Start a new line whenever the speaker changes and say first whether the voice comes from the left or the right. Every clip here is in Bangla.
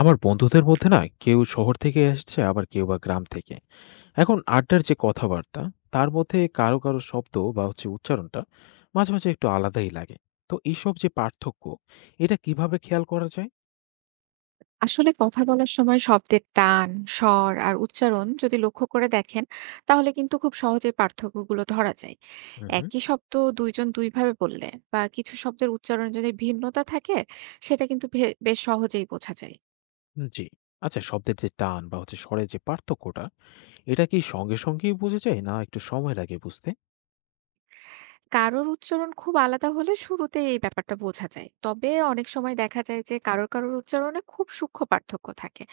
left: আমার বন্ধুদের মধ্যে না কেউ শহর থেকে এসেছে, আবার কেউ বা গ্রাম থেকে। এখন আড্ডার যে কথাবার্তা, তার মধ্যে কারো কারো শব্দ বা হচ্ছে উচ্চারণটা মাঝে মাঝে একটু আলাদাই লাগে। তো এইসব যে পার্থক্য, এটা কিভাবে খেয়াল করা যায়?
right: আসলে কথা বলার সময় শব্দের টান, স্বর আর উচ্চারণ যদি লক্ষ্য করে দেখেন, তাহলে কিন্তু খুব সহজেই পার্থক্যগুলো ধরা যায়।
left: হুম, হুম।
right: একই শব্দ দুইজন দুইভাবে বললে বা কিছু শব্দের উচ্চারণে যদি ভিন্নতা থাকে, সেটা কিন্তু বেশ সহজেই বোঝা যায়।
left: জি। আচ্ছা, শব্দের যে টান বা হচ্ছে স্বরের যে পার্থক্যটা, এটা কি সঙ্গে সঙ্গেই বোঝা যায়, না একটু সময় লাগে বুঝতে?
right: কারোর উচ্চারণ খুব আলাদা হলে শুরুতে এই ব্যাপারটা বোঝা যায়। তবে অনেক সময় দেখা যায় যে কারোর কারোর উচ্চারণে খুব সূক্ষ্ম পার্থক্য থাকে।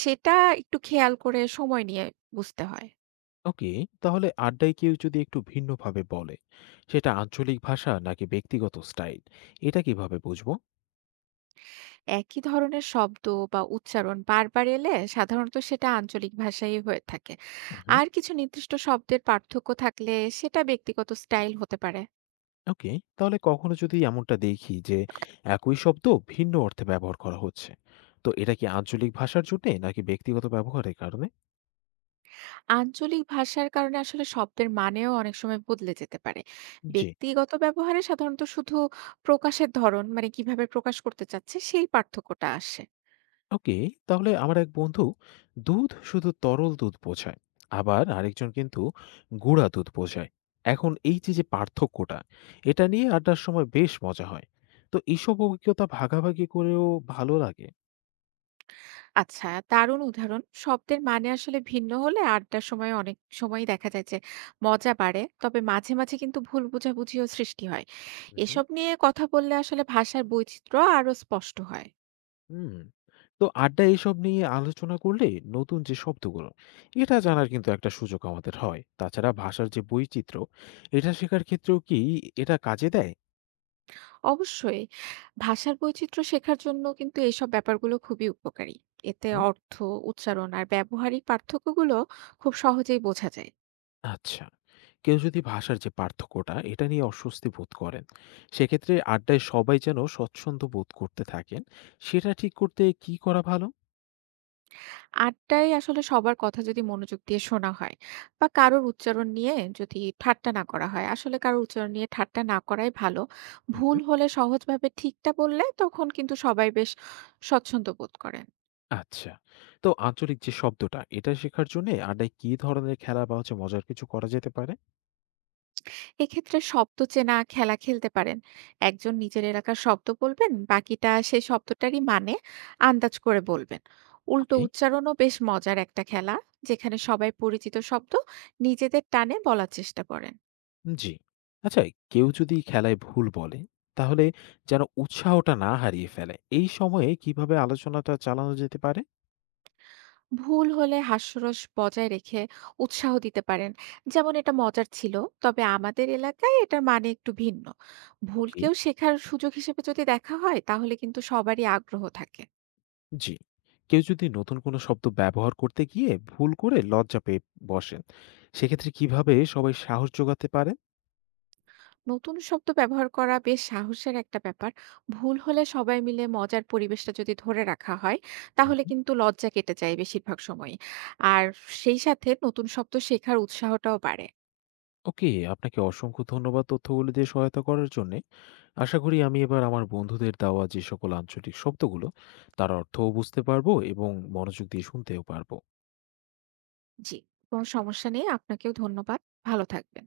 right: সেটা একটু খেয়াল করে সময় নিয়ে বুঝতে হয়।
left: ওকে। তাহলে আড্ডায় কেউ যদি একটু ভিন্নভাবে বলে, সেটা আঞ্চলিক ভাষা নাকি ব্যক্তিগত স্টাইল, এটা কিভাবে বুঝবো?
right: একই ধরনের শব্দ বা উচ্চারণ বারবার এলে সাধারণত সেটা আঞ্চলিক ভাষাই হয়ে থাকে। আর কিছু নির্দিষ্ট শব্দের পার্থক্য থাকলে সেটা ব্যক্তিগত স্টাইল হতে পারে।
left: ওকে। তাহলে কখনো যদি এমনটা দেখি যে একই শব্দ ভিন্ন অর্থে ব্যবহার করা হচ্ছে, তো এটা কি আঞ্চলিক ভাষার জন্যে নাকি ব্যক্তিগত ব্যবহারের কারণে?
right: আঞ্চলিক ভাষার কারণে আসলে শব্দের মানেও অনেক সময় বদলে যেতে পারে।
left: জি।
right: ব্যক্তিগত ব্যবহারে সাধারণত শুধু প্রকাশের ধরন, মানে কিভাবে প্রকাশ করতে চাচ্ছে, সেই পার্থক্যটা আসে।
left: ওকে। তাহলে আমার এক বন্ধু দুধ শুধু তরল দুধ বোঝায়, আবার আরেকজন কিন্তু গুঁড়া দুধ বোঝায়। এখন এই যে যে পার্থক্যটা, এটা নিয়ে আড্ডার সময় বেশ মজা হয়। তো এইসব অভিজ্ঞতা ভাগাভাগি করেও ভালো লাগে।
right: আচ্ছা, দারুণ উদাহরণ। শব্দের মানে আসলে ভিন্ন হলে আড্ডার সময় অনেক সময়ই দেখা যায় যে মজা বাড়ে। তবে মাঝে মাঝে কিন্তু ভুল বোঝাবুঝিও সৃষ্টি হয়।
left: হুম,
right: এসব নিয়ে কথা বললে আসলে ভাষার বৈচিত্র্য আরো স্পষ্ট হয়।
left: হুম। তো আড্ডায় এসব নিয়ে আলোচনা করলে নতুন যে শব্দগুলো, এটা জানার কিন্তু একটা সুযোগ আমাদের হয়। তাছাড়া ভাষার যে বৈচিত্র্য, এটা শেখার ক্ষেত্রেও কি এটা কাজে দেয়?
right: অবশ্যই ভাষার বৈচিত্র্য শেখার জন্য কিন্তু এসব ব্যাপারগুলো খুবই উপকারী। এতে
left: হুম?
right: অর্থ, উচ্চারণ আর ব্যবহারিক পার্থক্যগুলো খুব সহজেই বোঝা যায়।
left: আচ্ছা। কেউ যদি ভাষার যে পার্থক্যটা, এটা নিয়ে অস্বস্তি বোধ করেন, সেক্ষেত্রে আড্ডায় সবাই যেন স্বচ্ছন্দ বোধ করতে থাকেন, সেটা ঠিক করতে কি করা ভালো?
right: আড্ডায় আসলে সবার কথা যদি মনোযোগ দিয়ে শোনা হয় বা কারোর উচ্চারণ নিয়ে যদি ঠাট্টা না করা হয়, আসলে কারোর উচ্চারণ নিয়ে ঠাট্টা না করাই ভালো।
left: হুম,
right: ভুল
left: হুম।
right: হলে সহজভাবে ঠিকটা বললে তখন কিন্তু সবাই বেশ স্বচ্ছন্দ বোধ করেন।
left: আচ্ছা। তো আঞ্চলিক যে শব্দটা, এটা শেখার জন্যে আড্ডায় কি ধরনের খেলা বা হচ্ছে মজার কিছু করা যেতে পারে?
right: এক্ষেত্রে শব্দ চেনা খেলা খেলতে পারেন। একজন নিজের এলাকার শব্দ বলবেন, বাকিটা সেই শব্দটারই মানে আন্দাজ করে বলবেন। উল্টো
left: ওকে।
right: উচ্চারণও বেশ মজার একটা খেলা, যেখানে সবাই পরিচিত শব্দ নিজেদের টানে বলার চেষ্টা করেন।
left: জি। আচ্ছা, কেউ যদি খেলায় ভুল বলে, তাহলে যেন উৎসাহটা না হারিয়ে ফেলে, এই সময়ে কিভাবে আলোচনাটা চালানো যেতে পারে?
right: ভুল হলে হাস্যরস বজায় রেখে উৎসাহ দিতে পারেন। যেমন, এটা মজার ছিল, তবে আমাদের এলাকায় এটার মানে একটু ভিন্ন।
left: ওকে।
right: ভুলকেও শেখার সুযোগ হিসেবে যদি দেখা হয় তাহলে কিন্তু সবারই আগ্রহ থাকে।
left: জি। কেউ যদি নতুন কোনো শব্দ ব্যবহার করতে গিয়ে ভুল করে লজ্জা পেয়ে বসেন, সেক্ষেত্রে কিভাবে সবাই সাহস যোগাতে পারে?
right: নতুন শব্দ ব্যবহার করা বেশ সাহসের একটা ব্যাপার। ভুল হলে সবাই মিলে মজার পরিবেশটা যদি ধরে রাখা হয় তাহলে
left: হুম।
right: কিন্তু লজ্জা কেটে যায় বেশিরভাগ সময়ই। আর সেই সাথে নতুন শব্দ শেখার উৎসাহটাও বাড়ে।
left: ওকে, আপনাকে অসংখ্য ধন্যবাদ তথ্যগুলো দিয়ে সহায়তা করার জন্যে। আশা করি আমি এবার আমার বন্ধুদের দেওয়া যে সকল আঞ্চলিক শব্দগুলো তার অর্থও বুঝতে পারবো এবং মনোযোগ দিয়ে শুনতেও পারবো।
right: জি, কোনো সমস্যা নেই। আপনাকেও ধন্যবাদ। ভালো থাকবেন।